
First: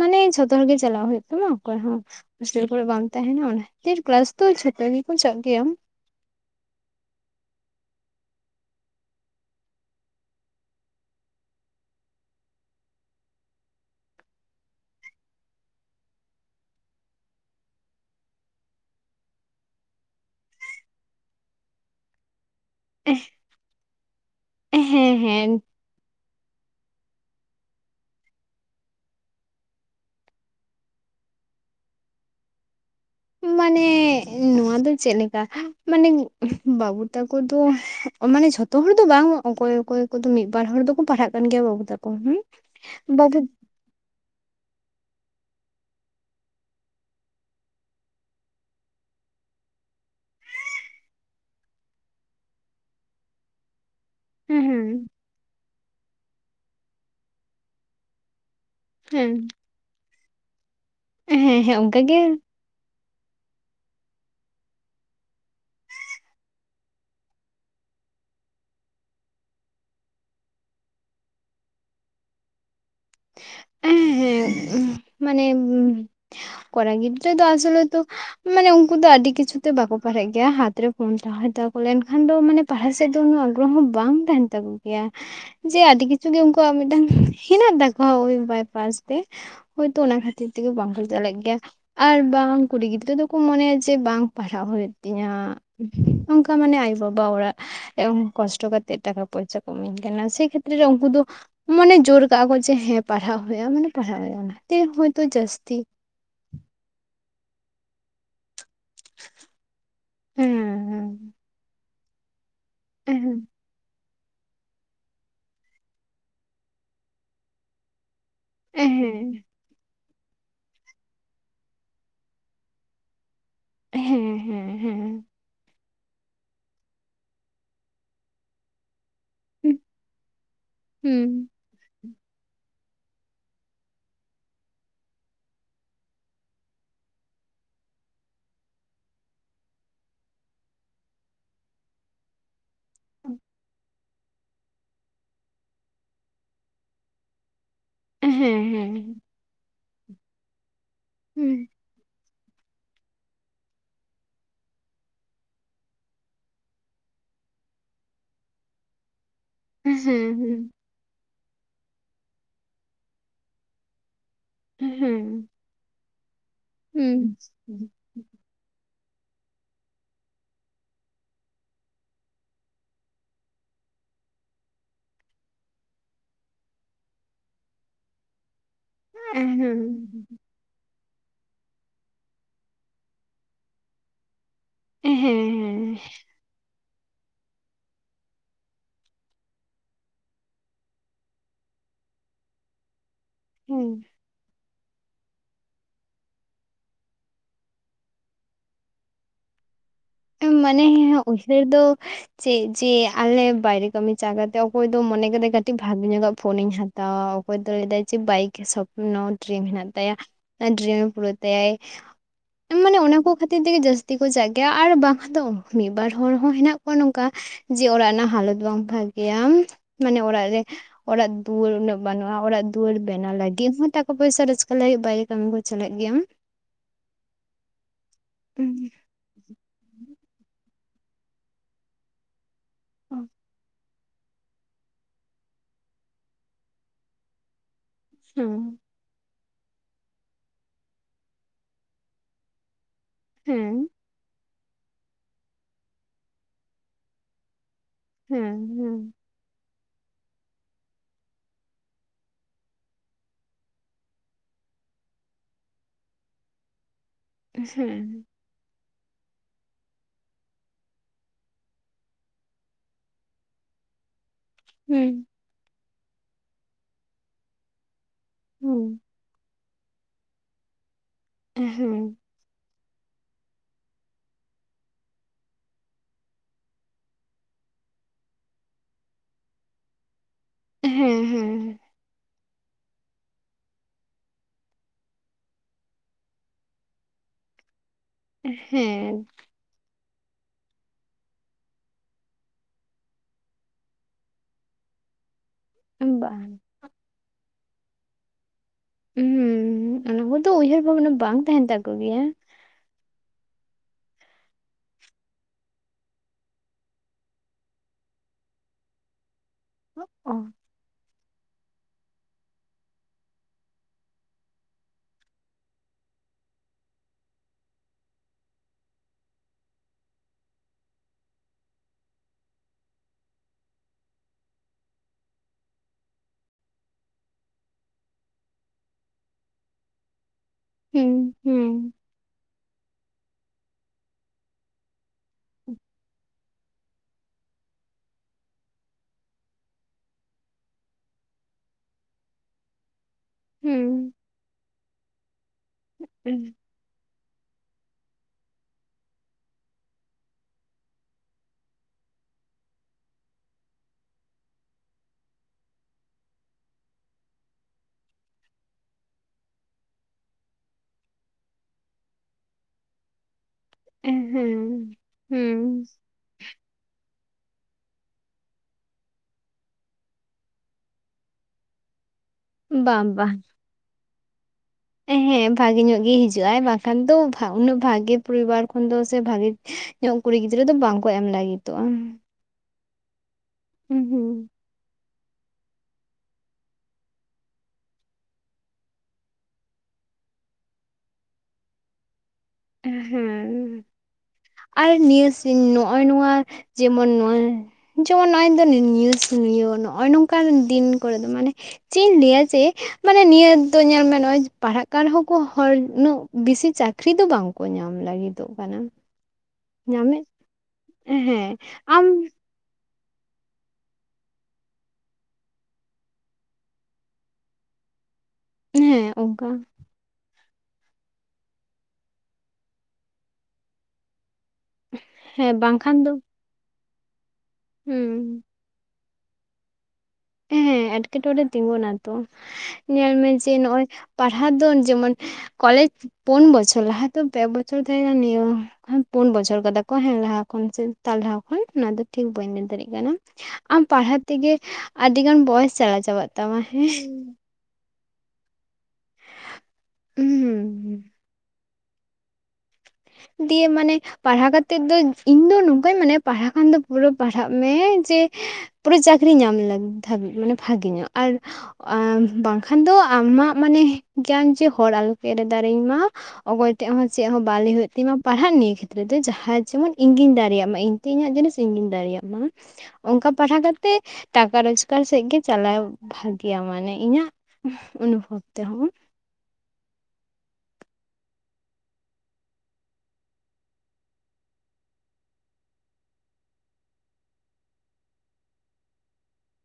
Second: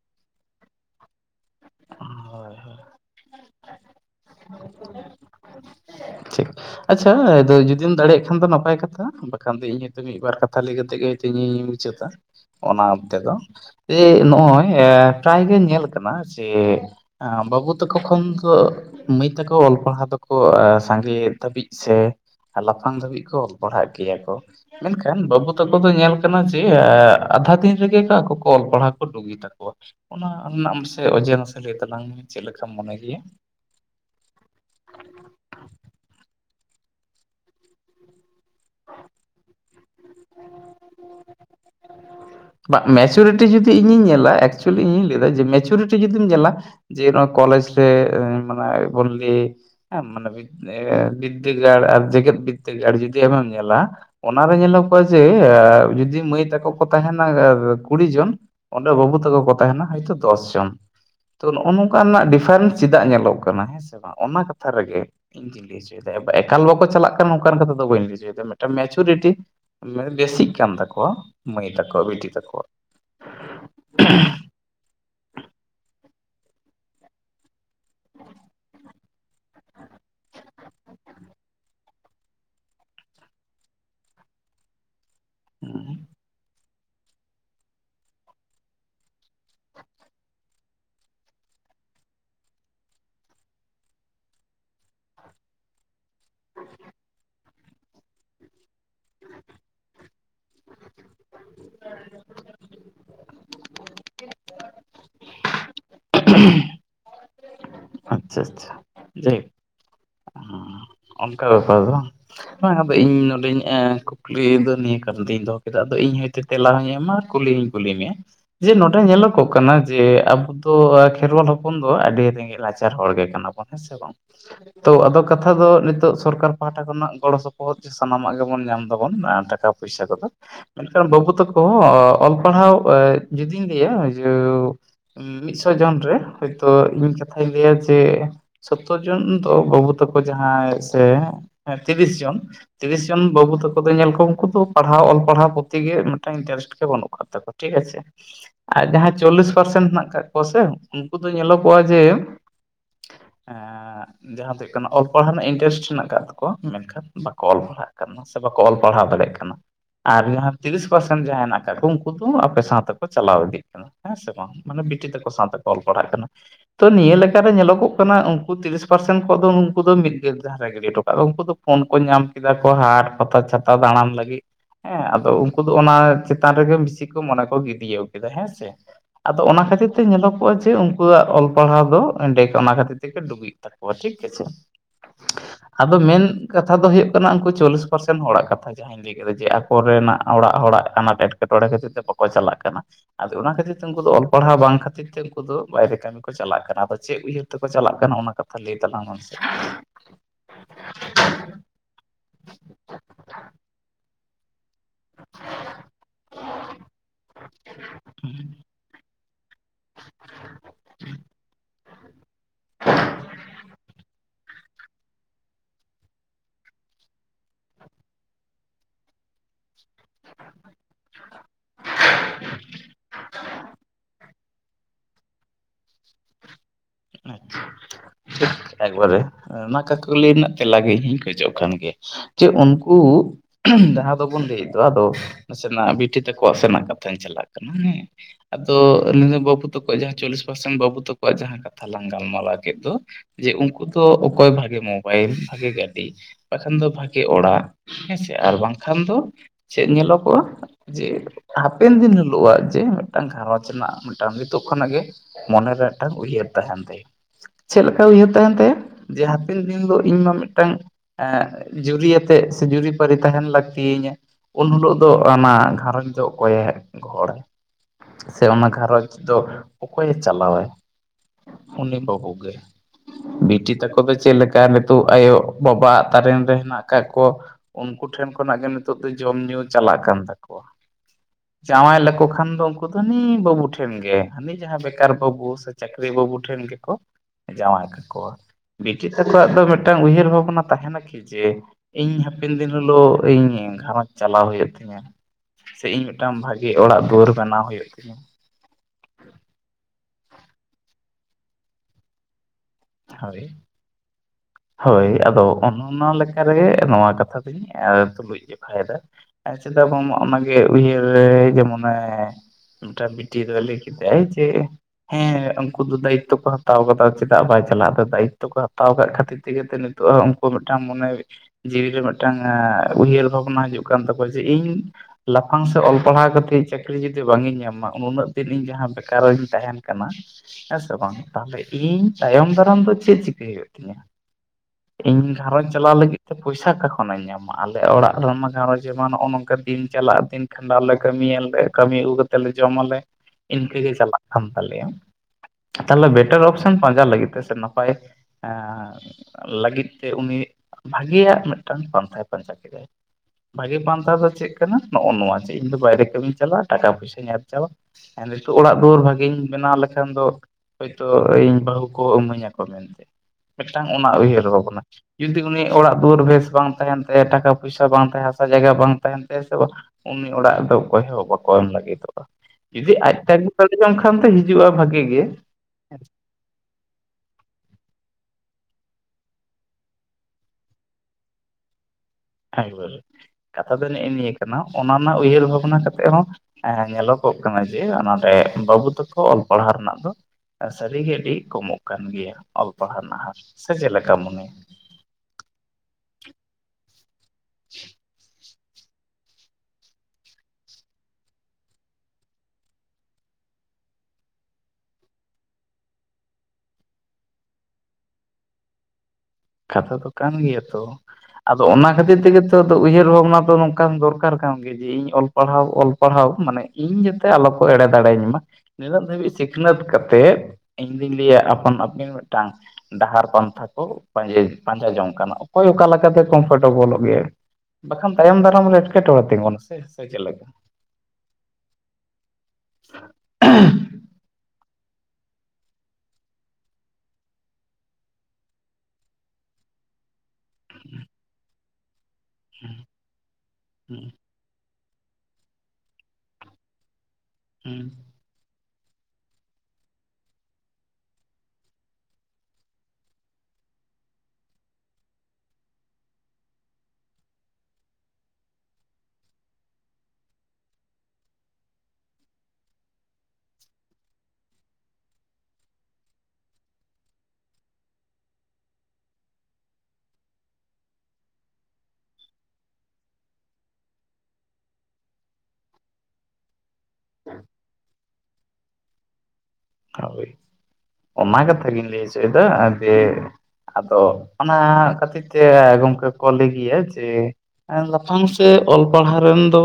ᱢᱟᱱᱮ ᱡᱷᱚᱛᱚ ᱦᱚᱲ ᱜᱮ ᱪᱟᱞᱟᱜ ᱦᱩᱭᱩᱜ ᱛᱟᱢᱟ ᱚᱠᱚᱭ ᱦᱚᱸ ᱦᱳᱭ ᱦᱳᱥᱴᱮᱞ ᱦᱳᱭ ᱠᱚᱨᱮ ᱵᱟᱢ ᱛᱟᱦᱮᱱᱟ ᱚᱱᱟ ᱠᱷᱟᱹᱛᱤᱨ ᱠᱞᱟᱥ ᱫᱚ ᱡᱷᱚᱛᱚ ᱜᱮᱠᱚ ᱪᱟᱜ ᱜᱮᱭᱟ ᱟᱪᱪᱷᱟ ᱟᱫᱚ ᱡᱩᱫᱤᱢ ᱫᱟᱲᱮᱭᱟᱜ ᱠᱷᱟᱱ ᱫᱚ ᱱᱟᱯᱟᱭ ᱠᱟᱛᱷᱟ ᱵᱟᱠᱷᱟᱱ ᱫᱚ ᱤᱧ ᱦᱮᱛᱜ ᱢᱤᱫ ᱵᱟᱨ ᱠᱟᱛᱷᱟ ᱞᱟᱹᱭ ᱠᱟᱛᱮᱜ ᱜᱮ ᱦᱚᱭᱛᱚ ᱤᱧ-ᱤᱧ ᱢᱩᱪᱟᱹᱫᱟ ᱚᱱᱟ ᱛᱮ ᱫᱚ ᱡᱮ ᱱᱚᱜᱼᱚᱭ ᱮ ᱯᱨᱟᱭ ᱜᱮ ᱧᱮᱞ ᱠᱟᱱᱟ ᱡᱮ ᱵᱟᱹᱵᱩ ᱛᱟᱠᱚ ᱠᱷᱚᱱ ᱫᱚ ᱢᱟᱹᱭ ᱛᱟᱠᱚ ᱚᱞ ᱯᱟᱲᱦᱟᱣ ᱫᱚᱠᱚ ᱮ ᱥᱟᱸᱜᱮ ᱫᱷᱟᱹᱵᱤᱡ ᱥᱮ ᱞᱟᱯᱷᱟᱝ ᱫᱷᱟᱹᱵᱤᱡ ᱠᱚ ᱚᱞ ᱯᱟᱲᱦᱟᱜ ᱜᱮᱭᱟ ᱠᱚ ᱦᱮᱸ ᱢᱮᱱᱠᱷᱟᱱ ᱵᱟᱹᱵᱩ ᱦᱮᱸ ᱛᱟᱠᱚ ᱠᱚᱫᱚ ᱧᱮᱞ ᱠᱟᱱᱟ ᱡᱮ ᱟ ᱟᱫᱷᱟ ᱫᱤᱱ ᱨᱮᱜᱮ ᱟᱠᱚ ᱠᱚ ᱚᱞ ᱯᱟᱲᱦᱟᱣ ᱠᱚ ᱰᱩᱜᱤ ᱛᱟᱠᱚᱣᱟ ᱚᱱᱟ ᱨᱮᱱᱟ ᱟᱢ ᱥᱮ ᱚᱡᱮ ᱢᱟᱥᱮ ᱞᱟᱹᱭ ᱛᱟᱞᱟᱝ ᱢᱮ ᱪᱮᱜ ᱞᱮᱠᱟᱢ ᱢᱚᱱᱮ ᱜᱮᱭᱟ ᱢᱟᱱᱮ ᱱᱚᱣᱟ ᱫᱚ ᱪᱮᱜ ᱞᱮᱠᱟ ᱢᱟᱱᱮ ᱵᱟᱹᱵᱩ ᱛᱟᱠᱚ ᱫᱚ ᱢᱟᱱᱮ ᱡᱷᱚ ᱛᱚ ᱦᱚᱲ ᱫᱚ ᱵᱟᱝ ᱚᱠᱚᱭ ᱚᱠᱚᱭ ᱠᱚᱫᱚ ᱢᱤᱫ ᱵᱟᱨ ᱦᱚᱲ ᱫᱚᱠᱚ ᱯᱟᱲᱦᱟᱜ ᱠᱟᱱ ᱜᱮᱭᱟ ᱵᱟᱹᱵᱩ ᱛᱟᱠᱚ ᱦᱸ ᱵᱟᱝ ᱵᱟᱠᱤ ᱢᱮᱪᱩᱨᱤᱴᱤ ᱡᱩᱫᱤ ᱤᱧᱤᱧ ᱧᱮᱞᱟ ᱮᱠᱪᱩᱭᱮᱞᱤ ᱤᱧᱤᱧ ᱞᱟᱹᱭ ᱫᱟ ᱡᱮ ᱢᱮᱪᱩᱨᱤᱴᱤ ᱡᱩᱫᱤᱢ ᱧᱮᱞᱟ ᱡᱮ ᱱᱚᱣᱟ ᱠᱚᱞᱮᱡᱽ ᱨᱮ ᱢᱟᱱᱮ [unintelligible] ᱦᱮᱸ ᱢᱟᱱᱮ ᱵᱤᱫᱽᱫᱟᱹᱜᱟᱲ ᱟᱨ ᱡᱮᱜᱮᱛ ᱵᱤᱫᱽᱫᱟᱹᱜᱟᱲ ᱡᱩᱫᱤ ᱟᱢᱮᱢ ᱧᱮᱞᱟ ᱚᱱᱟᱨᱮ ᱦᱮᱸ ᱧᱮᱞᱚᱜ-ᱟ ᱡᱮ ᱡᱩᱫᱤ ᱢᱟᱹᱭ ᱛᱟᱠᱚ ᱠᱚ ᱛᱟᱦᱮᱱᱟ ᱠᱩᱲᱤ ᱡᱚᱱ ᱚᱸᱰᱮ ᱵᱟᱹᱵᱩ ᱦᱮᱸ ᱛᱟᱠᱚ ᱠᱚ ᱛᱟᱦᱮᱱᱟ ᱦᱳᱭᱛᱚ ᱫᱚᱥ ᱡᱚᱱ ᱦᱮᱸ ᱛᱚ ᱦᱮᱸ ᱱᱚᱜᱼᱚ ᱦᱮᱸ ᱚᱱᱠᱟᱜᱮ ᱱᱚᱝᱠᱟᱱᱟᱜ ᱰᱤᱯᱷᱟᱨᱮᱱᱥ ᱪᱮᱫᱟᱜ ᱧᱮᱞᱚᱜ ᱠᱟᱱᱟ ᱦᱮᱸ ᱥᱮ ᱵᱟᱝ ᱚᱱᱟ ᱠᱟᱛᱷᱟ ᱨᱮᱜᱮ [unintelligible] ᱮᱠᱟᱞ ᱵᱟᱠᱚ ᱪᱟᱞᱟᱜ ᱠᱟᱱᱟ ᱱᱚᱝᱠᱟᱱ ᱠᱟᱛᱷᱟ ᱫᱚ ᱵᱟᱹᱧ ᱞᱟᱹᱭᱪᱚᱭᱫᱟ ᱢᱤᱫᱴᱟᱝ ᱢᱮᱪᱩᱨᱤᱴᱤ ᱡᱟᱱᱮ ᱵᱮᱥᱤᱜ ᱠᱟᱱ ᱛᱟᱠᱚᱣᱟ ᱢᱟᱹᱭ ᱛᱟᱠᱚᱣᱟᱜ ᱵᱤᱴᱤ ᱛᱟᱠᱚᱣᱟᱜ ᱮᱦᱮᱸ ᱢᱟᱱᱮ ᱠᱚᱲᱟ ᱜᱤᱫᱽᱨᱟᱹ ᱫᱚ ᱟᱥᱚᱞᱮ ᱛᱚ ᱢᱟᱱᱮ ᱩᱝ ᱩᱱᱠᱩ ᱫᱚ ᱟᱹᱰᱤ ᱠᱤᱪᱷᱩ ᱛᱮ ᱵᱟᱠᱚ ᱯᱟᱲᱦᱟᱜ ᱜᱮᱭᱟ ᱦᱟᱛ ᱨᱮ ᱯᱷᱳᱱ ᱛᱟᱦᱮᱸ ᱛᱟᱠᱚ ᱞᱮᱱᱠᱷᱟᱱ ᱫᱚ ᱢᱟᱱᱮ ᱯᱟᱲᱦᱟᱜ ᱥᱮᱫ ᱫᱚ ᱟᱜᱨᱚᱦᱚ ᱵᱟᱝ ᱛᱟᱦᱮᱱ ᱛᱟᱠᱚ ᱜᱮᱭᱟ ᱡᱮ ᱟᱹᱰᱤ ᱠᱤᱪᱷᱩ ᱜᱮ ᱩᱱᱠᱩᱣᱟᱜ ᱢᱤᱫᱴᱟᱝ ᱦᱮᱱᱟᱜ ᱛᱟ ᱠᱚ ᱳᱭ ᱵᱟᱭᱯᱟᱥ ᱛᱮ ᱦᱳᱭᱛᱚ ᱚᱱᱟ ᱠᱷᱟᱹᱛᱤᱨ ᱛᱮᱜᱮ ᱵᱟᱝ ᱦᱩᱭ ᱫᱟᱲᱮᱜ ᱜᱮᱭᱟ ᱟᱨ ᱵᱟᱝ ᱠᱩᱲᱤ ᱜᱤᱫᱽᱨᱟᱹ ᱫᱚᱠᱚ ᱢᱚᱱᱮᱭᱟ ᱡᱮ ᱵᱟᱝ ᱯᱟᱲᱦᱟᱜ ᱦᱩᱭᱩᱜ ᱛᱤᱧᱟ ᱚᱱᱠᱟ ᱢᱟᱱᱮ ᱟᱭᱳ ᱵᱟᱵᱟ ᱚᱲᱟᱜ ᱚᱝ ᱠᱚᱥᱴᱚ ᱠᱟᱛᱮᱜ ᱴᱟᱠᱟ ᱯᱚᱭᱥᱟ ᱠᱚ ᱤᱢᱟᱹᱧ ᱠᱟᱱᱟ ᱥᱮ ᱠᱷᱮᱛᱨᱮ ᱨᱮ ᱩᱱᱠᱩ ᱫᱚ ᱢᱚᱱᱮ ᱡᱳᱨ ᱠᱟᱜᱼᱟ ᱠᱚ ᱡᱮ ᱦᱮᱸ ᱯᱟᱲᱦᱟᱜ ᱦᱩᱭᱩᱜᱼᱟ ᱢᱟᱱᱮ ᱯᱟᱲᱦᱟᱜ ᱦᱩᱭᱩᱜᱼᱟ ᱚᱱᱟᱛᱮ ᱦᱳᱭᱛᱳ ᱡᱟᱹᱥᱛᱤ ᱟᱪᱪᱷᱟ ᱟᱪᱪᱷᱟ ᱡᱟᱭ ᱦᱳᱠ᱾ ᱦᱮᱸ᱾ ᱦᱮᱸ ᱚᱱᱠᱟ ᱵᱮᱯᱟᱨ ᱵᱟᱝ ᱟᱫᱚ ᱤᱧ ᱱᱚᱰᱮᱧ ᱮᱸ ᱠᱩᱠᱞᱤ ᱫᱚ ᱱᱤᱭᱟᱹ ᱠᱟᱨᱚᱱᱛᱤᱧ ᱫᱚᱦᱚ ᱠᱮᱫᱟ ᱟᱫᱚ ᱤᱧ ᱦᱚᱭᱛᱳ ᱛᱮᱞᱟ ᱦᱚᱧ ᱮᱢᱟ ᱠᱩᱞᱤ ᱦᱚᱧ ᱠᱩᱞᱤ ᱢᱮᱭᱟ᱾ ᱡᱮ ᱱᱚᱰᱮ ᱧᱮᱞᱚᱜ ᱠᱟᱱᱟ ᱡᱮ ᱟᱵᱚ ᱫᱚ ᱠᱷᱮᱨᱣᱟᱞ ᱦᱚᱯᱚᱱ ᱫᱚ ᱟᱹᱰᱤ ᱨᱮᱸᱜᱮᱡ ᱱᱟᱪᱟᱨ ᱦᱚᱲ ᱜᱮ ᱠᱟᱱᱟ ᱵᱚᱱ ᱦᱮᱸᱥᱮ ᱵᱟᱝ ᱛᱚ ᱟᱫᱚ ᱠᱟᱛᱷᱟ ᱫᱚ ᱱᱤᱛᱚᱜ ᱥᱚᱨᱠᱟᱨ ᱯᱟᱦᱟᱴᱟ ᱠᱷᱚᱱᱟᱜ ᱜᱚᱲᱚ ᱥᱚᱯᱚᱦᱚᱫ ᱥᱟᱱᱟᱢᱟᱜ ᱜᱮᱵᱚᱱ ᱧᱟᱢ ᱫᱟᱵᱚᱱ ᱮᱸᱱ ᱴᱟᱠᱟ ᱯᱚᱭᱥᱟ ᱠᱚᱫᱚ, ᱢᱮᱱ ᱠᱷᱚᱱ ᱵᱟᱵᱩ ᱛᱟ ᱠᱚ ᱚᱞ ᱯᱟᱲᱦᱟᱣ ᱡᱩᱫᱤᱧ ᱞᱟᱹᱭᱟ ᱡᱮ ᱢᱤᱜᱥᱚ ᱡᱚᱱ ᱨᱮ ᱦᱚᱳᱭᱛᱳ ᱤᱧ ᱠᱟᱛᱷᱟᱧ ᱞᱟᱹᱭᱟ ᱡᱮ ᱥᱳᱛᱛᱳᱨ ᱡᱚᱱ ᱫᱚ ᱵᱟᱹᱵᱩ ᱛᱟᱠᱚ ᱡᱟᱦᱟᱸᱭ ᱥᱮ ᱛᱤᱨᱤᱥ ᱡᱚᱱ ᱛᱤᱨᱤᱥ ᱡᱚᱱ ᱵᱟᱹᱵᱩ ᱛᱟᱠᱚ ᱫᱚ ᱧᱮᱞ ᱠᱚᱢ ᱩᱱᱠᱩ ᱫᱚ ᱯᱟᱲᱦᱟᱣ ᱚᱞ ᱯᱟᱲᱦᱟᱣ ᱯᱚᱛᱤ ᱜᱮ ᱢᱤᱫᱴᱟᱝ ᱤᱱᱴᱟᱨᱮᱥᱴ ᱜᱮ ᱵᱟᱱᱩᱜ ᱠᱟᱫ ᱛᱟᱠᱚᱣᱟ ᱴᱷᱤᱠ ᱟᱪᱪᱷᱮ? ᱟᱨ ᱡᱟᱦᱟᱸᱭ ᱪᱚᱞᱞᱤᱥ ᱯᱟᱨᱥᱮᱱ ᱦᱮᱸᱱᱟᱜ ᱠᱟᱜ ᱠᱚᱣᱟ ᱥᱮ ᱩᱱᱠᱩ ᱫᱚ ᱧᱮᱞᱚᱜᱚᱜᱼᱟ ᱡᱮ ᱮ ᱡᱟᱦᱟᱸ ᱫᱚ ᱦᱩᱭᱩᱜ ᱠᱟᱱᱟ ᱚᱞ ᱯᱟᱲᱦᱟᱣ ᱨᱮᱱᱟᱜ ᱴᱮᱥᱴ ᱦᱮᱸᱱᱟᱜ ᱠᱟᱫ ᱛᱟᱠᱚᱣᱼᱟ ᱢᱮᱱᱠᱷᱟᱱ ᱵᱟᱠᱚ ᱚᱞ ᱯᱟᱲᱦᱟᱜ ᱠᱟᱱᱟ ᱥᱮ ᱵᱟᱠᱚ ᱚᱞ ᱯᱟᱲᱦᱟᱣ ᱫᱟᱲᱮᱭᱟᱜ ᱠᱟᱱᱼᱟ, ᱟᱨ ᱡᱟᱦᱟᱸ ᱛᱤᱨᱤᱥ ᱯᱟᱨᱥᱮᱱ ᱡᱟᱦᱟᱸᱭ ᱦᱮᱱᱟᱜ ᱠᱟᱫ ᱠᱚᱣᱟ ᱩᱱᱠᱩ ᱫᱚ ᱟᱯᱮ ᱥᱟᱶᱛᱮᱠᱚ ᱪᱟᱞᱟᱣ ᱤᱫᱤᱜ ᱠᱟᱱᱟ ᱦᱮᱸ ᱥᱮ ᱵᱟᱝ? ᱢᱟᱱᱮ ᱵᱤᱴᱤ ᱛᱟᱠᱚ ᱥᱟᱶᱛᱮᱠᱚ ᱚᱞ ᱯᱟᱲᱦᱟᱜ ᱠᱟᱱᱟ, ᱛᱚ ᱱᱤᱭᱟᱹ ᱞᱮᱠᱟᱨᱮ ᱧᱮᱞᱚᱜᱚᱜ ᱠᱟᱱᱟ ᱩᱝ ᱛᱤᱨᱤᱥ ᱯᱟᱨᱥᱮᱱᱴ ᱠᱚᱫᱚ ᱩᱱᱠᱩ ᱫᱚ ᱢᱤᱫ ᱜᱮ ᱡᱟᱦᱟᱸ ᱨᱮ ᱜᱤᱰᱤ ᱦᱚᱴᱚ ᱠᱟᱜ ᱩᱱᱠᱩ ᱫᱚ ᱯᱷᱳᱱ ᱠᱚ ᱧᱟᱢ ᱠᱮᱫᱟ ᱠᱚ ᱦᱟᱴ, ᱯᱟᱛᱟ ᱪᱷᱟᱛᱟ ᱫᱟᱬᱟᱱ ᱞᱟᱹᱜᱤᱫ ᱦᱮᱸ ᱟᱫᱚ ᱩᱝᱠᱩ ᱫᱚ ᱚᱱᱟ ᱪᱮᱛᱟᱱ ᱨᱮᱜᱮ ᱵᱤᱥᱤ ᱠᱚ ᱢᱚᱱᱮ ᱠᱚ ᱜᱤᱰᱤᱭᱟᱣ ᱠᱮᱫᱟ ᱦᱮᱸᱥᱮ? ᱟᱫᱚ ᱚᱱᱟ ᱠᱷᱟᱹᱛᱤᱨ ᱛᱮ ᱧᱮᱞᱚᱜᱚᱜᱼᱟ ᱡᱮ ᱩᱝ ᱠᱩᱚᱣᱟᱜ ᱚᱞ ᱯᱟᱲᱦᱟᱣ ᱫᱚ ᱮᱸᱰᱮ ᱚᱱᱟ ᱠᱷᱟᱹᱛᱤᱨ ᱛᱮᱜᱮ ᱰᱩᱜᱤᱜ ᱛᱟᱠᱚᱣᱼᱟ ᱴᱷᱤᱠ ᱟᱪᱪᱷᱮ, ᱦᱮᱸ ᱦᱮᱸ᱾ ᱟᱫᱚ ᱢᱮᱱ ᱠᱟᱛᱷᱟ ᱫᱚ ᱦᱩᱭᱩᱜᱜ ᱠᱟᱱᱟ ᱩᱱᱠᱩ ᱪᱚᱞᱞᱤᱥ ᱯᱟᱨᱥᱮᱱ ᱦᱚᱲᱟᱜ ᱠᱟᱛᱷᱟ ᱡᱟᱦᱟᱸᱭ ᱤᱧ ᱞᱟᱹᱭ ᱠᱮᱫᱟ ᱡᱮ ᱟᱠᱚᱨ ᱨᱮᱱᱟᱜ ᱚᱲᱟᱜ ᱦᱚᱲᱟᱜ ᱠᱟᱱᱟ ᱮᱴᱠᱮᱴᱚᱬᱮ ᱠᱷᱟᱹᱛᱤᱨ ᱛᱮ ᱵᱟᱠᱚ ᱪᱟᱞᱟᱜ ᱠᱟᱱᱟ, ᱟᱫᱚ ᱚᱱᱟ ᱠᱷᱟᱹᱛᱤᱨ ᱛᱮ ᱩᱱᱠᱩ ᱫᱚ ᱚᱞ ᱯᱟᱲᱦᱟᱣ ᱵᱟᱝ ᱠᱷᱟᱹᱛᱤᱨ ᱛᱮ ᱩᱱᱠᱩ ᱫᱚ ᱵᱟᱭᱨᱮ ᱠᱟᱹᱢᱤ ᱠᱚ ᱪᱟᱞᱟᱜ ᱠᱟᱱᱟ ᱟᱫᱚ ᱪᱮᱫ ᱞᱟᱜᱤᱫ ᱛᱮᱠᱚ ᱪᱟᱞᱟᱜ ᱠᱟᱱᱟ ᱚᱱᱟ ᱠᱟᱛᱷᱟ ᱞᱟᱹᱭ ᱛᱟᱞᱟᱝ ᱢᱮ ᱢᱟᱥᱮ᱾ ᱢᱟᱱᱮ ᱩᱭᱦᱟᱹᱨ ᱫᱚ ᱪᱮᱫ ᱡᱮ ᱟᱞᱮ ᱵᱟᱭᱨᱮ ᱠᱟᱹᱢᱤ ᱪᱟ ᱠᱟᱛᱮ ᱚᱠᱚᱭ ᱫᱚ ᱢᱚᱱᱮ ᱠᱮᱫᱟᱭ ᱠᱟᱹᱴᱤᱡ ᱵᱷᱟᱜᱮ ᱧᱚᱜᱟᱜ ᱯᱷᱳᱱᱤᱧ ᱦᱟᱛᱟᱣᱼᱟ ᱚᱠᱚᱭ ᱫᱚᱭ ᱞᱟᱹᱭᱼᱟ ᱡᱮ ᱵᱟᱭᱤᱠ ᱮ ᱥᱚᱠ ᱱᱚ ᱰᱨᱤᱢ ᱦᱮᱸᱱᱟᱜ ᱛᱟᱭᱟ ᱰᱨᱤᱢ ᱮ ᱯᱩᱨᱟᱹ ᱛᱟᱭᱟᱭ ᱢᱟᱱᱮ ᱚᱱᱟ ᱠᱚ ᱠᱷᱟᱹᱛᱤᱨ ᱛᱮᱜᱮ ᱡᱟᱹᱥᱛᱤ ᱠᱚ ᱪᱟᱜ ᱜᱮᱭᱟ, ᱟᱨ ᱵᱟᱝ ᱫᱚ ᱢᱤᱫ ᱵᱟᱨ ᱦᱚᱲ ᱦᱚᱸ ᱦᱮᱱᱟᱜ ᱠᱚᱣᱟ ᱱᱚᱝᱠᱟ ᱡᱮ ᱚᱲᱟᱜ ᱨᱮᱱᱟᱜ ᱦᱟᱞᱚᱛ ᱵᱟᱝ ᱵᱷᱟᱜᱮᱭᱟ ᱢᱟᱱᱮ ᱚᱲᱟᱜ ᱨᱮ ᱚᱲᱟᱜ ᱫᱩᱣᱟᱹᱨ ᱩᱱᱟᱹᱜ ᱵᱟᱹᱱᱩᱜᱼᱟ ᱚᱲᱟᱜ ᱫᱩᱣᱟᱹᱨ ᱵᱮᱱᱟᱣ ᱞᱟᱹᱜᱤᱫ ᱦᱚᱸ ᱴᱟᱠᱟ ᱯᱚᱭᱥᱟ ᱨᱚᱡᱠᱟᱨ ᱞᱟᱹᱜᱤᱫ ᱵᱟᱭᱨᱮ ᱠᱟᱹᱢᱤ ᱠᱚ ᱪᱟᱞᱟᱜ ᱜᱮᱭᱟ᱾ ᱟᱪᱪᱷᱟ ᱦᱮᱸ ᱴᱷᱤᱠᱼᱮᱵᱟᱨᱮ᱾ ᱚᱱᱟ ᱠᱟᱠᱞᱤ ᱨᱮᱱᱟᱜ ᱛᱮᱞᱟ ᱜᱮ ᱤᱧ ᱦᱚᱸᱧ ᱠᱷᱚᱡᱚᱜ ᱠᱟᱱ ᱜᱮᱭᱟ, ᱡᱮ ᱩᱱᱠᱩ ᱡᱟᱦᱟᱸ ᱟᱫᱚ ᱵᱚᱱ ᱞᱟᱹᱭᱮᱫ ᱫᱚ ᱟᱫᱚ ᱱᱟᱥᱮᱱᱟᱜ ᱵᱤᱴᱤ ᱛᱟᱠᱚᱣᱟᱜ ᱥᱮᱱᱟᱜ ᱠᱟᱛᱷᱟᱧ ᱪᱟᱞᱟᱜ ᱠᱟᱱᱟ ᱦᱮᱸ? ᱟᱫᱚ ᱱᱚ ᱵᱟᱹᱵᱩ ᱛᱟᱠᱚᱣᱟᱜ ᱡᱟᱦᱟᱸ ᱪᱚᱞᱞᱤᱥ ᱯᱟᱨᱥᱮᱱ ᱵᱟᱹᱵᱩ ᱛᱟᱠᱚᱣᱟᱜ ᱡᱟᱦᱟᱸ ᱠᱟᱛᱷᱟ ᱞᱟᱝ ᱜᱟᱞᱢᱟᱨᱟᱣ ᱠᱮᱫ ᱫᱚ ᱡᱮ ᱩᱝᱠᱩ ᱦᱮᱸ ᱫᱚ ᱚᱠᱚᱭ ᱵᱷᱟᱜᱮ ᱢᱳᱵᱟᱭᱤᱞ, ᱵᱷᱟᱜᱮ ᱜᱟᱹᱰᱤ, ᱵᱟᱠᱷᱟᱱ ᱫᱚ ᱵᱷᱟᱜᱮ ᱚᱲᱟᱜ ᱦᱮᱸ ᱦᱮᱸᱥᱮ ᱦᱮᱸ ᱦᱮᱸ ᱟᱨ ᱵᱟᱝᱠᱷᱟᱱ ᱫᱚ ᱪᱮᱫ ᱧᱮᱞᱚᱜᱚᱜᱼᱟ ᱡᱮ ᱦᱟᱯᱮᱱ ᱫᱤᱱ ᱦᱤᱞᱳᱼᱟᱜ ᱡᱮ ᱢᱤᱫᱴᱟᱝ ᱜᱷᱟᱨᱚᱡ ᱨᱮᱱᱟᱜ ᱢᱤᱫᱴᱟᱝ ᱱᱤᱛᱚᱜ ᱠᱷᱚᱱᱟᱜ ᱜᱮ ᱢᱚᱱᱮ ᱨᱮ ᱢᱤᱫᱴᱟᱝ ᱩᱭᱦᱟᱹᱨ ᱛᱟᱦᱮᱱ ᱛᱟᱭᱟ ᱪᱮᱫ ᱞᱮᱠᱟ ᱩᱭᱦᱟᱹᱨ ᱛᱟᱦᱮᱱ ᱛᱟᱭᱟ? ᱡᱟᱦᱟ ᱛᱤᱱ ᱫᱤᱱ ᱫᱚ ᱤᱧᱢᱟ ᱢᱤᱫᱴᱟᱝ ᱮᱸ ᱡᱩᱨᱤ ᱟᱛᱮᱜ ᱥᱮ ᱡᱩᱨᱤ ᱯᱟᱨᱤ ᱛᱟᱦᱮᱱ ᱞᱟᱜᱛᱤ ᱤᱧᱟ᱾ ᱩᱱ ᱦᱤᱞᱳᱜ ᱫᱚ ᱦᱮᱸ ᱦᱮᱸ ᱚᱱᱟ ᱜᱷᱟᱨᱚᱸᱡᱽ ᱫᱚ ᱚᱠᱚᱭᱮ ᱜᱚᱦᱚᱲᱟᱭ᱾ ᱥᱮ ᱚᱱᱟ ᱜᱷᱟᱨᱚᱸᱡᱽ ᱫᱚ ᱚᱠᱚᱭᱮ ᱪᱟᱞᱟᱣᱟᱭ ᱩᱱᱤ ᱦᱮᱸ ᱵᱟᱹᱵᱩ ᱜᱮ᱾ ᱵᱤᱴᱤ ᱛᱟᱠᱚ ᱫᱚ ᱪᱮᱫ ᱞᱮᱠᱟ ᱱᱤᱛᱚᱜ ᱟᱭᱳ ᱵᱟᱵᱟᱣᱟᱜ ᱛᱟᱨᱮᱱ ᱨᱮ ᱦᱮᱱᱟᱜ ᱠᱟᱜ ᱠᱚᱣᱟ? ᱩᱱᱠᱩ ᱴᱷᱮᱱ ᱠᱷᱚᱱᱟᱜ ᱜᱮ ᱱᱤᱛᱚᱜ ᱫᱚ ᱡᱚᱢ ᱧᱩ ᱪᱟᱞᱟᱜ ᱠᱟᱱ ᱛᱟᱠᱚᱣᱟ ᱦᱮᱸ ᱦᱮᱸ ᱡᱟᱶᱟᱭ ᱞᱮᱠᱚ ᱵᱟᱠᱷᱟᱱ ᱫᱚ ᱩᱱᱠᱩ ᱫᱚ ᱦᱟᱹᱱᱤ ᱵᱟᱹᱵᱩ ᱴᱷᱮᱱ ᱜᱮ ᱦᱟᱹᱱᱤ ᱡᱟᱦᱟᱸ ᱵᱮᱠᱟᱨ ᱵᱟᱹᱵᱩ ᱥᱮ ᱪᱟᱹᱠᱨᱤ ᱵᱟᱹᱵᱩ ᱴᱷᱮᱱ ᱜᱮᱠᱚ ᱡᱟᱶᱟᱭ ᱠᱟᱠᱚᱣᱟ ᱵᱤᱴᱤ ᱦᱮᱸ ᱛᱟᱠᱚᱣᱟᱜ ᱫᱚ ᱢᱤᱫᱴᱟᱝ ᱩᱭᱦᱟᱹᱨ ᱵᱷᱟᱵᱱᱟ ᱛᱟᱦᱮᱱᱟ ᱠᱤ ᱡᱮ ᱤᱧ ᱦᱟᱯᱮᱱ ᱫᱤᱱ ᱦᱤᱞᱳᱜ ᱤᱧ ᱜᱷᱟᱨᱚᱸᱧᱡᱽ ᱪᱟᱞᱟᱣ ᱦᱩᱭᱩᱜ ᱛᱤᱧᱟ᱾ ᱥᱮ ᱤᱧ ᱢᱤᱫᱴᱟᱝ ᱵᱟᱝ ᱵᱷᱟᱜᱤ ᱚᱲᱟᱜ ᱫᱩᱣᱟᱹᱨ ᱵᱮᱱᱟᱣ ᱦᱩᱭᱩᱜ ᱛᱤᱧᱟ᱾ ᱦᱩᱸ ᱚᱱᱟ ᱠᱚᱫᱚ ᱩᱭᱦᱟᱹᱨ ᱵᱷᱟᱵᱽᱱᱟ ᱵᱟᱝ ᱛᱟᱦᱮᱱ ᱛᱟᱠᱚ ᱜᱮᱭᱟ᱾ ᱦᱳᱭ ᱦᱳᱭ ᱟᱫᱚ ᱚᱱ ᱚᱱᱟ ᱞᱮᱠᱟ ᱨᱮᱜᱮ ᱱᱚᱣᱟ ᱠᱟᱛᱷᱟ ᱫᱚᱧ ᱛᱩᱞᱩᱡ ᱫᱟ ᱪᱮᱫᱟᱜ ᱵᱟᱝ ᱚ ᱚᱱᱟᱜᱮ ᱩᱭᱦᱟᱹᱨ ᱨᱮ ᱡᱮ ᱢᱚᱱᱮ ᱢᱤᱴᱟᱱ ᱵᱤᱴᱤ ᱫᱚᱭ ᱞᱟᱹᱭ ᱠᱮᱫᱟᱭ ᱡᱮ ᱦᱮᱸ ᱩᱱᱠᱩ ᱫᱚ ᱫᱟᱭᱤᱛᱛᱚ ᱠᱚ ᱦᱟᱛᱟᱣ ᱠᱟᱫᱟ ᱪᱮᱫᱟᱜ ᱵᱟᱭ ᱪᱟᱞᱟᱜ ᱫᱚ ᱫᱟᱭᱤᱛᱛᱚ ᱠᱚ ᱦᱟᱛᱟᱣ ᱟᱠᱟᱫ ᱠᱷᱟᱹᱛᱤᱨ ᱛᱮᱜᱮ ᱱᱤᱛᱚᱜ ᱩᱱᱠᱩ ᱢᱤᱫᱴᱟᱝ ᱢᱚᱱᱮ ᱡᱤᱣᱤ ᱨᱮ ᱢᱤᱫᱴᱟᱝ ᱩᱭᱦᱟᱹᱨ ᱵᱷᱟᱵᱽᱱᱟ ᱦᱤᱡᱩᱜ ᱠᱟᱱ ᱛᱟᱠᱚᱣᱟ ᱡᱮ ᱤᱧ ᱞᱟᱯᱷᱟᱝ ᱥᱮ ᱚᱞ ᱯᱟᱲᱦᱟᱣ ᱠᱟᱛᱮᱜ ᱪᱟᱹᱠᱨᱤ ᱡᱩᱫᱤ ᱵᱟᱝ ᱤᱧ ᱧᱟᱢᱟ ᱩᱱᱟᱹᱜ ᱫᱤᱱ ᱤᱧ ᱡᱟᱦᱟᱸ ᱵᱮᱠᱟᱨᱤᱧ ᱛᱟᱦᱮᱱ ᱠᱟᱱᱟ᱾ ᱦᱮᱸ ᱥᱮ ᱦᱩᱸ ᱵᱟᱝ ᱛᱟᱦᱞᱮ ᱦᱩᱸ ᱤᱧ ᱛᱟᱭᱚᱢ ᱫᱟᱨᱟᱢ ᱫᱚ ᱪᱮᱫ ᱪᱤᱠᱟᱹᱭ ᱦᱩᱭᱩᱜ ᱛᱤᱧᱟ᱾ ᱤᱧ ᱜᱷᱟᱸᱨᱚᱧᱡᱽ ᱪᱟᱞᱟᱣ ᱞᱟᱹᱜᱤᱫ ᱛᱮ ᱯᱚᱭᱥᱟ ᱚᱠᱟ ᱠᱷᱚᱱᱟᱜ ᱤᱧ ᱧᱟᱢᱟ᱾ ᱟᱞᱮ ᱚᱲᱟᱜ ᱨᱮᱱᱢᱟ ᱜᱷᱟᱸᱨᱡᱽ ᱨᱮᱢᱟ ᱱᱚᱜᱼᱚ ᱱᱚᱝᱠᱟ ᱫᱤᱱ ᱪᱟᱞᱟᱜ ᱫᱤᱱ ᱠᱷᱟᱸᱰᱟᱣ ᱞᱮ ᱠᱟᱹᱢᱤᱭᱟᱞᱮ ᱠᱟᱹᱢᱤ ᱟᱹᱜᱩ ᱠᱟᱛᱮ ᱞᱮ ᱡᱚᱢᱟᱞᱮ᱾ ᱤᱱᱠᱟᱹ ᱜᱮ ᱦᱩᱸ ᱪᱟᱞᱟᱜ ᱠᱟᱱ ᱛᱟᱞᱮᱭᱟ᱾ ᱛᱟᱦᱚᱞᱮ ᱵᱮᱴᱟᱨ ᱚᱯᱥᱮᱱ ᱯᱟᱸᱡᱟ ᱞᱟᱹᱜᱤᱫ ᱛᱮ ᱱᱟᱯᱟᱭ, ᱮ ᱞᱟᱹᱜᱤᱫ ᱛᱮ ᱩᱱᱤ ᱵᱷᱟᱜᱮᱭᱟᱜ ᱢᱤᱫᱴᱟᱝ ᱯᱟᱱᱛᱷᱟᱭ ᱯᱟᱸᱡᱟ ᱠᱮᱫᱟ᱾ ᱵᱷᱟᱜᱤ ᱯᱟᱱᱛᱷᱟ ᱫᱚ ᱪᱮᱫ ᱠᱟᱱᱟ ᱱᱚᱜᱼᱚ ᱱᱚᱣᱟ ᱡᱮ ᱤᱧ ᱫᱚ ᱵᱟᱭᱨᱮ ᱠᱟᱹᱢᱤᱧ ᱪᱟᱞᱟᱜᱼᱟ ᱴᱟᱠᱟ ᱯᱚᱭᱥᱟ ᱟᱨᱡᱟᱣᱟ ᱦᱮ ᱱᱤᱛᱚᱜ ᱚᱲᱟᱜ ᱫᱩᱣᱟᱹᱨ ᱵᱷᱟᱜᱤᱧ ᱵᱮᱱᱟᱣ ᱞᱮᱠᱷᱟᱱ ᱫᱚ ᱦᱳᱭᱛᱳ ᱤᱧ ᱵᱟᱹᱦᱩ ᱠᱚ ᱤᱢᱟᱹᱧ᱾ [unintelligible] ᱢᱤᱫᱴᱟᱝ ᱚᱱᱟ ᱦᱮᱸ ᱩᱭᱦᱟᱹᱨ ᱵᱷᱟᱵᱱᱟ ᱡᱩᱫᱤ ᱩᱱᱤ ᱦᱩᱸ ᱚᱲᱟᱜ ᱫᱩᱣᱟᱹᱨ ᱵᱮᱥ ᱵᱟᱝ ᱛᱟᱦᱮᱱ ᱴᱟᱠᱟ ᱯᱚᱭᱥᱟ ᱵᱟᱝ ᱛᱟᱦᱮᱸ ᱦᱟᱥᱟ ᱡᱟᱭᱜᱟ ᱵᱟᱝ ᱛᱟᱦᱮᱱ ᱛᱮ ᱥᱮ ᱩᱱᱤ ᱚᱲᱟᱜ ᱫᱚ ᱚᱠᱚᱭ ᱦᱚᱸ ᱵᱟᱠᱚ ᱮᱢ ᱞᱟᱹᱜᱤᱫᱚᱜ᱾ ᱡᱩᱫᱤ ᱵᱟᱝ ᱟᱡ ᱛᱮ ᱵᱟᱝ ᱟᱜᱩ ᱡᱚᱝ ᱠᱷᱟᱱ ᱫᱚ ᱦᱤᱡᱩᱜᱼᱟ ᱵᱷᱟᱜᱤ᱾ ᱜᱮ ᱦᱮᱸ ᱵᱷᱟᱜᱮ ᱧᱚᱜ ᱜᱮᱭ ᱦᱤᱡᱩᱜ ᱟᱭ ᱵᱟᱝᱠᱷᱟᱱ ᱫᱚ ᱩᱱᱟᱹᱜ ᱵᱷᱟᱜᱮ ᱯᱚᱨᱤᱵᱟᱨ ᱠᱷᱚᱱ ᱫᱚ ᱥᱮ ᱵᱷᱟᱜᱤ ᱧᱚᱜ ᱠᱩᱲᱤ ᱜᱤᱫᱽᱨᱟᱹ ᱫᱚ ᱵᱟᱝᱠᱚ ᱮᱢ ᱞᱟᱹᱜᱤᱫᱚᱜᱼᱟ᱾ ᱮᱠᱵᱟᱨᱮ, ᱠᱟᱛᱷᱟ ᱫᱚ ᱱᱮᱜᱼ ᱱᱤᱭᱟᱹ ᱦᱩᱸ ᱠᱟᱱᱟ ᱚᱱᱟ ᱨᱮᱱᱟᱜ ᱩᱭᱦᱟᱹᱨ ᱵᱷᱟᱵᱱᱟ ᱠᱟᱛᱮ ᱦᱚᱸ᱾ ᱮᱸ ᱧᱮᱞᱚᱜᱚᱜ ᱠᱟᱱᱟ ᱡᱮ, ᱚᱱᱟᱰᱮ ᱵᱟᱹᱵᱩ ᱛᱟᱠᱚ ᱚᱞ ᱯᱟᱲᱦᱟᱣ ᱨᱮᱱᱟᱜ ᱫᱚ, ᱥᱟᱹᱨᱤᱜᱮ ᱟᱹᱰᱤ ᱠᱚᱢᱚᱜ ᱠᱟᱱ ᱜᱮᱭᱟ, ᱚᱞ ᱯᱟᱲᱦᱟᱜ ᱨᱮᱱᱟᱜ ᱦᱟᱨ ᱥᱮ ᱦᱮᱸ ᱪᱮᱫᱮᱠᱟ ᱢᱚᱱᱮᱭᱟ? ᱟᱨ ᱱᱤᱭᱟ. ᱥᱤᱱ ᱱᱚᱜᱼᱚᱭ ᱱᱚᱣᱟ, ᱡᱮᱢᱚᱱ ᱱᱚᱭ ᱡᱮᱢᱚᱱ ᱱᱚᱜᱼᱚᱭ ᱫᱚ ᱱᱤᱭᱟ. ᱤᱭᱟᱹ ᱱᱚᱜᱼᱚᱭ ᱱᱚᱝᱠᱟᱱ ᱫᱤᱱ ᱠᱚᱨᱮ ᱫᱚ ᱢᱟᱱᱮ ᱪᱮᱫ ᱤᱧ ᱞᱟᱹᱭᱟ ᱡᱮ, ᱢᱟᱱᱮ ᱱᱤᱭᱟᱹ ᱫᱚ ᱧᱮᱞ ᱢᱮ ᱱᱚᱜᱚᱭ ᱯᱟᱲᱦᱟᱜ ᱠᱟᱱ ᱨᱮᱦᱚᱸ ᱠᱚ ᱦᱚᱲ ᱩᱱᱟᱹᱜ ᱵᱮᱥᱤ ᱪᱟᱹᱠᱨᱤ ᱫᱚ ᱵᱟᱝ᱾ ᱠᱚ ᱧᱟᱢ ᱞᱟᱹᱜᱤᱫᱚᱜ ᱠᱟᱱᱟ᱾ ᱠᱟᱛᱷᱟ ᱫᱚ ᱧᱟᱢᱮᱫ ᱠᱟᱱ ᱜᱮᱭᱟ ᱛᱚ, ᱦᱮᱸ ᱟᱫᱚ ᱚᱱᱟ ᱟᱢ ᱠᱷᱟᱹᱛᱤᱨ ᱛᱮᱜᱮ ᱱᱤᱛᱚᱜ ᱫᱚ ᱩᱭᱦᱟᱹᱨ ᱵᱷᱟᱵᱽᱱᱟ ᱛᱚ ᱱᱚᱝᱠᱟᱱ ᱫᱚᱨᱠᱟᱨ ᱠᱟᱱ ᱜᱮᱭᱟ᱾ ᱡᱮ ᱤᱧ ᱚᱞ ᱯᱟᱲᱦᱟᱣ ᱚᱞ ᱯᱟᱲᱦᱟᱣ ᱢᱟᱱᱮ ᱤᱧ ᱡᱟᱛᱮ ᱟᱞᱚ ᱠᱚ ᱮᱲᱮ ᱫᱟᱲᱮᱭᱟᱹᱧ ᱢᱟ ᱱᱤᱱᱟᱹᱜ ᱦᱮᱸ ᱫᱷᱟᱵᱤᱡ ᱚᱱᱠᱟ ᱥᱤᱠᱷᱱᱟᱹᱛ ᱠᱟᱛᱮᱜ ᱤᱧ ᱫᱩᱧ ᱞᱟᱹᱭᱟ ᱟᱯᱟᱱ ᱟᱹᱯᱤᱱ ᱢᱤᱫᱴᱟᱝ ᱰᱟᱦᱟᱨ ᱯᱟᱱᱛᱷᱟ ᱠᱚ ᱯᱟᱸᱡ ᱯᱟᱸᱡᱟ ᱡᱚᱝ ᱠᱟᱱᱟ, ᱦᱮᱸ ᱚᱠᱚᱭ ᱚᱠᱟ ᱵᱟᱝᱠᱷᱟᱱ ᱫᱚ ᱞᱮᱠᱟᱛᱮ ᱠᱚᱢᱯᱷᱚᱨᱴᱮᱵᱚᱞᱚᱜ ᱜᱮ ᱵᱟᱠᱷᱟᱱ ᱦᱩᱸ ᱛᱟᱭᱚᱢ ᱫᱟᱨᱟᱢ ᱨᱮ ᱮᱴᱠᱮᱴᱚᱸᱮᱲ ᱛᱤᱜᱩᱱᱟ ᱥᱮ ᱪᱮᱫ ᱞᱮᱠᱟ? ᱦᱮᱸ ᱮᱸᱴᱠᱮᱴᱚᱲᱮ ᱛᱤᱸᱜᱩᱱᱟᱛᱚ ᱧᱮᱞ ᱢᱮ ᱡᱮ ᱱᱚᱜ ᱚᱭ ᱯᱟᱲᱦᱟᱣ ᱫᱚ ᱡᱮᱢᱚᱱ ᱠᱚᱞᱮᱡ ᱯᱳᱩᱱ ᱵᱚᱪᱷᱚᱨ ᱞᱟᱦᱟ ᱛᱚ ᱯᱮ ᱵᱚᱪᱷᱚᱨ ᱛᱟᱭᱱᱟ ᱱᱤᱭᱟᱹ ᱯᱩᱱ ᱵᱚᱪᱷᱚᱨ ᱠᱟᱫᱟ ᱠᱚ ᱦᱮᱸ ᱞᱟᱦᱟ ᱠᱷᱚᱱ ᱥᱮ ᱛᱟᱨ ᱞᱟᱦᱟ ᱠᱷᱚᱱ ᱚᱱᱟ ᱫᱚ ᱴᱷᱤᱠ ᱵᱟᱹᱧ ᱢᱮᱱ ᱫᱟᱲᱮᱭᱟᱜ ᱠᱟᱱᱟ ᱟᱢ ᱦᱩᱸ ᱯᱟᱲᱦᱟᱣ ᱛᱮᱜᱮ ᱟᱹᱰᱤ ᱜᱟᱱ ᱵᱚᱭᱮᱥ ᱪᱟᱞᱟᱣ ᱪᱟᱵᱟᱜ ᱛᱟᱢᱟ ᱦᱮᱸ ᱦᱩᱸ᱾ ᱩᱸ᱾ ᱫᱤᱭᱮ ᱢᱟᱱᱮ ᱯᱟᱲᱦᱟᱣ ᱠᱟᱛᱮᱫ ᱫᱚ ᱤᱧᱫᱚ ᱱᱚᱝᱠᱟᱧ ᱢᱟᱱᱮ ᱯᱟᱲᱦᱟᱣ ᱠᱷᱟᱱ ᱫᱚ ᱯᱩᱨᱟᱹ ᱯᱟᱲᱦᱟᱜ ᱢᱮ ᱡᱮ ᱯᱩᱨᱟᱹ ᱪᱟᱹᱠᱨᱤ ᱧᱟᱢ ᱞᱮ ᱫᱷᱟᱹᱵᱤᱡ ᱢᱟᱱᱮ ᱵᱷᱟᱜᱤ ᱧᱚᱜ ᱟᱨ ᱮᱸ ᱵᱟᱝᱠᱷᱟᱱ ᱫᱚ ᱟᱢᱟᱜ ᱢᱟᱱᱮ ᱜᱮᱱᱡᱮ ᱦᱚᱲ ᱟᱞᱚ ᱠᱚ ᱮᱨᱮ ᱫᱟᱲᱮᱤᱧᱢᱟ ᱚᱠᱚᱭ ᱴᱷᱮᱡ ᱦᱚᱸ ᱪᱮᱫ ᱦᱚᱸ ᱵᱟᱞᱮ ᱦᱩᱭᱩᱜ ᱛᱤ ᱢᱟ ᱯᱟᱲᱦᱟᱜ ᱱᱤᱭᱟᱹ ᱠᱷᱮᱛᱨᱮ ᱫᱚ ᱡᱟᱦᱟᱸᱭ ᱡᱮᱢᱚᱱ ᱤᱧᱜᱤᱧ ᱫᱟᱲᱮᱭᱟᱜ ᱢᱟ ᱤᱧᱛᱮ ᱤᱧᱟᱹᱜ ᱡᱤᱱᱤᱥ ᱤᱧ ᱜᱤᱧ ᱫᱟᱲᱮᱭᱟᱜ ᱢᱟ᱾ ᱚᱝᱠᱟ ᱯᱟᱲᱦᱟᱣ ᱠᱟᱛᱮᱜ ᱴᱟᱠᱟ ᱨᱳᱡᱜᱟᱨ ᱥᱮᱫ ᱜᱮ ᱪᱟᱞᱟᱣ ᱵᱷᱟᱹᱜᱭᱟ ᱢᱟᱱᱮ ᱤᱧᱟᱹᱜ ᱚᱱᱩᱵᱷᱚᱵ ᱛᱮᱦᱚ ᱦᱳᱭ ᱚᱱᱟ ᱠᱟᱛᱷᱟ ᱜᱤᱧ ᱞᱟᱹᱭ ᱦᱚᱪᱚᱭ ᱫᱟ ᱡᱮ ᱟᱫᱚ ᱚᱱᱟ ᱠᱷᱟᱹᱛᱤᱨ ᱛᱮ ᱜᱚᱢᱠᱮ ᱠᱚ ᱞᱟᱹᱭ ᱜᱮᱭᱟ ᱡᱮ ᱟ ᱞᱟᱯᱷᱟᱝ ᱥᱮᱫ ᱚᱞ ᱯᱟᱲᱦᱟᱣ ᱨᱮᱱ ᱫᱚ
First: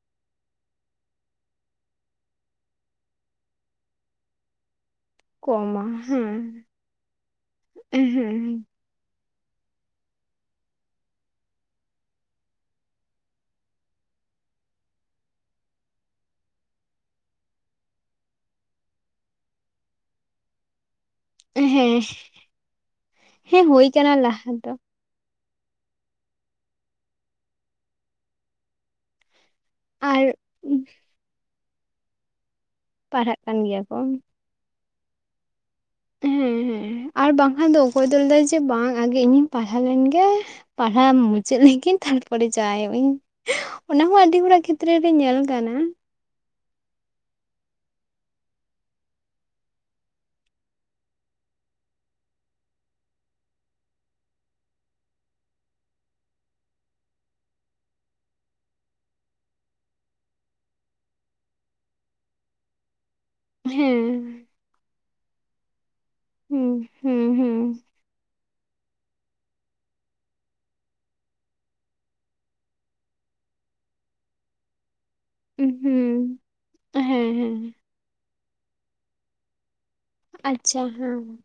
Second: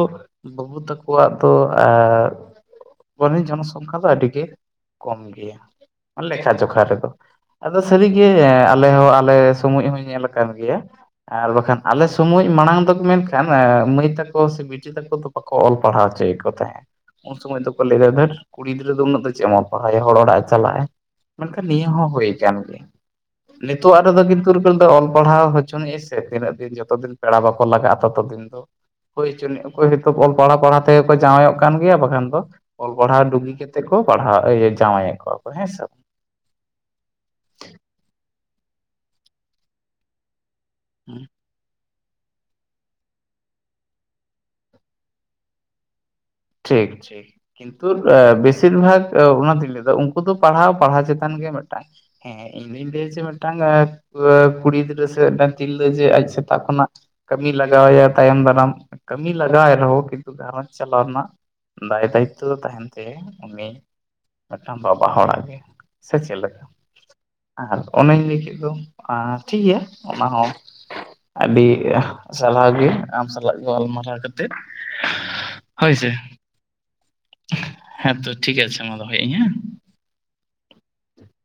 ᱵᱟᱹᱵᱩ ᱛᱟᱠᱚᱣᱟᱜ ᱫᱚ ᱟᱨ ᱯᱚᱱᱤ ᱡᱚᱱᱥᱚᱝᱠᱷᱟ ᱫᱚ ᱟᱰᱤ ᱜᱮ ᱠᱚᱢ ᱜᱮᱭᱟ ᱠᱚᱢᱟ ᱦᱮᱸ ᱞᱮᱠᱷᱟ ᱡᱚᱠᱷᱟ ᱨᱮᱫᱚ ᱟᱫᱚ ᱥᱟᱹᱨᱤᱜᱮ ᱦᱮᱸ ᱟ ᱞᱮᱦᱚᱸ ᱟᱞᱮ ᱥᱚᱢᱚᱭ ᱮᱢᱮ ᱧᱮᱞ ᱠᱟᱱ ᱜᱮᱭᱟ ᱟᱨ ᱵᱟᱠᱷᱟᱱ ᱟᱞᱮ ᱥᱚᱢᱚᱭ ᱢᱟᱬᱟᱝ ᱫᱚᱠᱚ ᱢᱮᱱᱠᱷᱟᱱ ᱮ ᱢᱟᱹᱭ ᱛᱟᱠᱚ ᱥᱮ ᱵᱤ ᱴᱤ ᱛᱟᱠᱚ ᱫᱚ ᱵᱟᱠᱚ ᱚᱞ ᱯᱟᱲᱦᱟᱣᱪᱚᱭᱮᱫ ᱠᱚ ᱛᱟᱦᱮᱸᱜᱼᱟ, ᱩᱱ ᱥᱚᱢᱚᱭ ᱫᱚᱠᱚ ᱞᱟᱹᱭ ᱮᱫᱟ ᱠᱩᱲᱤ ᱜᱤᱫᱽᱨᱟᱹ ᱫᱚ ᱩᱱᱟᱹᱜ ᱫᱚ ᱪᱮᱫ ᱮᱢ ᱚ ᱯᱟᱲᱦᱟᱭᱤᱜ ᱦᱚᱲ ᱚᱲᱟᱜ ᱮ ᱪᱟᱞᱟᱜᱼᱟᱭ ᱢᱮᱱᱠᱷᱟᱱ ᱱᱤᱭᱟᱹ ᱦᱮᱸ ᱦᱚᱸ ᱦᱳᱭ ᱠᱟᱱ ᱜᱮᱭᱟ, ᱦᱮᱸ ᱦᱳᱭ ᱱᱤᱛᱚᱜ ᱠᱟᱱᱟ ᱟᱨᱮᱫᱚ ᱞᱟᱦᱟ ᱠᱤᱱᱛᱩᱨ ᱯᱜᱟᱹᱞ ᱫᱚ ᱚᱞ ᱯᱟᱲᱦᱟᱣ ᱦᱚᱪᱚᱱᱤᱜ ᱥᱮ ᱛᱤᱱᱟᱹᱜ ᱫᱤᱱ ᱡᱚᱛᱚ ᱫᱤᱱ ᱯᱮᱲᱟ ᱵᱟᱠᱚ ᱞᱟᱜᱟᱜᱼᱟ ᱛᱚᱛᱚ ᱫᱤᱱ ᱫᱚ ᱦᱳᱭ ᱦᱚᱪᱚᱱᱤᱜ ᱚᱠᱚᱭ ᱦᱳᱭᱛᱳ ᱟᱨ ᱚᱞ ᱯᱟᱲᱦᱟᱣ ᱯᱟᱲᱦᱟᱣ ᱛᱮᱜᱮ ᱠᱚ ᱡᱟᱶᱟᱭᱚᱜ ᱠᱟᱱ ᱜᱮᱭᱟ ᱵᱟᱠᱷᱟᱱ ᱫᱚ ᱚᱞ ᱯᱟᱲᱦᱟᱣ ᱯᱟᱲᱦᱟᱜ ᱰᱩᱜᱤ ᱠᱟᱱ ᱠᱟᱛᱮ ᱜᱮᱭᱟ ᱠᱚ ᱯᱟᱲᱦᱟᱣ ᱤᱭᱟᱹ ᱡᱟᱶᱟᱭᱮᱫ ᱠᱚᱣᱟ ᱠᱚ ᱦᱮᱸᱥᱮ? ᱦᱮᱸ ᱦᱮᱸ ᱟᱨ ᱵᱟᱝᱠᱷᱟᱱ ᱫᱚ ᱚᱠᱚᱭ ᱫᱚ ᱞᱮᱭᱫᱟᱭ ᱡᱮ ᱵᱟᱝ ᱟᱜᱮ ᱤᱧᱤᱧ ᱯᱟᱲᱦᱟᱣ ᱞᱮᱱᱜᱮ ᱯᱟᱲᱦᱟᱣ ᱢᱩ ᱪᱟᱹᱫ ᱞᱮᱜᱤᱧ ᱛᱟᱨᱯᱚᱨᱮ ᱡᱟᱶᱟᱭᱚᱜ ᱤᱧ ᱚᱱᱟ ᱦᱚᱸ ᱟᱹᱰᱤ ᱦᱚᱲᱟᱜ ᱠᱷᱮᱛᱨᱮ ᱨᱮ ᱧᱮᱞ ᱠᱟᱱᱟ ᱴᱷᱤᱠ ᱴᱷᱤᱠ᱾ ᱠᱤᱱᱛᱩ ᱮ ᱵᱮᱥᱤᱨ ᱵᱷᱟᱜ ᱚᱱᱟᱛᱤᱧ ᱞᱟᱹᱭᱫᱟ ᱩᱱᱠᱩ ᱫᱚ ᱯᱟᱲᱦᱟᱣ ᱯᱟᱲᱦᱟᱣ ᱪᱮᱛᱟᱱ ᱜᱮ ᱢᱤᱫᱴᱟᱝ ᱦᱮᱸ᱾ ᱦᱮᱸ ᱤᱧ ᱫᱩᱧ ᱞᱟᱹᱭᱟ ᱡᱮ ᱢᱤᱫᱴᱟᱝ ᱠᱩᱲᱤ ᱜᱤᱫᱨᱟᱹ ᱥᱮ ᱢᱤᱫᱴᱟᱝ ᱛᱤᱨᱞᱟᱹ ᱡᱮ ᱟᱡ ᱥᱮᱛᱟᱜ ᱠᱷᱚᱱᱟᱜ ᱠᱟᱹᱢᱤ ᱞᱟᱜᱟᱣᱭᱟ ᱛᱟᱭᱚᱢ ᱫᱟᱨᱟᱢ ᱠᱟᱹᱢᱤ ᱞᱟᱜᱟᱣᱟᱭ ᱨᱮᱦᱚᱸ ᱠᱤᱱᱛᱩ ᱜᱷᱟᱨᱚᱸᱧᱡᱽ ᱪᱟᱞᱟᱣ ᱨᱮᱱᱟᱜ ᱫᱟᱭ ᱫᱟᱭᱤᱛᱛᱚ ᱛᱟᱦᱮᱸᱱ ᱛᱟᱭ ᱩᱱᱤ ᱦᱮᱸ ᱢᱤᱫᱴᱟᱝ ᱵᱟᱵᱟ ᱦᱚᱲᱟᱜ ᱜᱮ᱾ ᱥᱮ ᱪᱮᱜ ᱞᱮᱠᱟ? ᱦᱩᱸ ᱦᱩᱸ ᱦᱩᱸ ᱟᱨ ᱚᱱᱮᱧ ᱞᱟᱹᱭ ᱠᱮᱫ ᱫᱚ ᱟᱨ ᱴᱷᱤᱠ ᱜᱮᱭᱟ ᱚᱱᱟ ᱦᱚᱸ ᱟᱹᱰᱤ ᱥᱟᱞᱦᱟᱣ ᱜᱮ ᱟᱢ ᱥᱟᱞᱟᱜ ᱜᱟᱞᱢᱟᱨᱟᱣ ᱠᱟᱛᱮᱫ ᱦᱩᱸ ᱦᱳᱭ ᱥᱮ᱾ ᱦᱮᱸ ᱦᱮᱸ ᱦᱮᱸᱛᱚ ᱴᱷᱤᱠ ᱟᱪᱷᱮ ᱢᱟ ᱫᱚᱦᱚᱭ ᱤᱜᱤᱧ ᱦᱮᱸ, ᱟᱪᱪᱷᱟ ᱦᱮᱸ,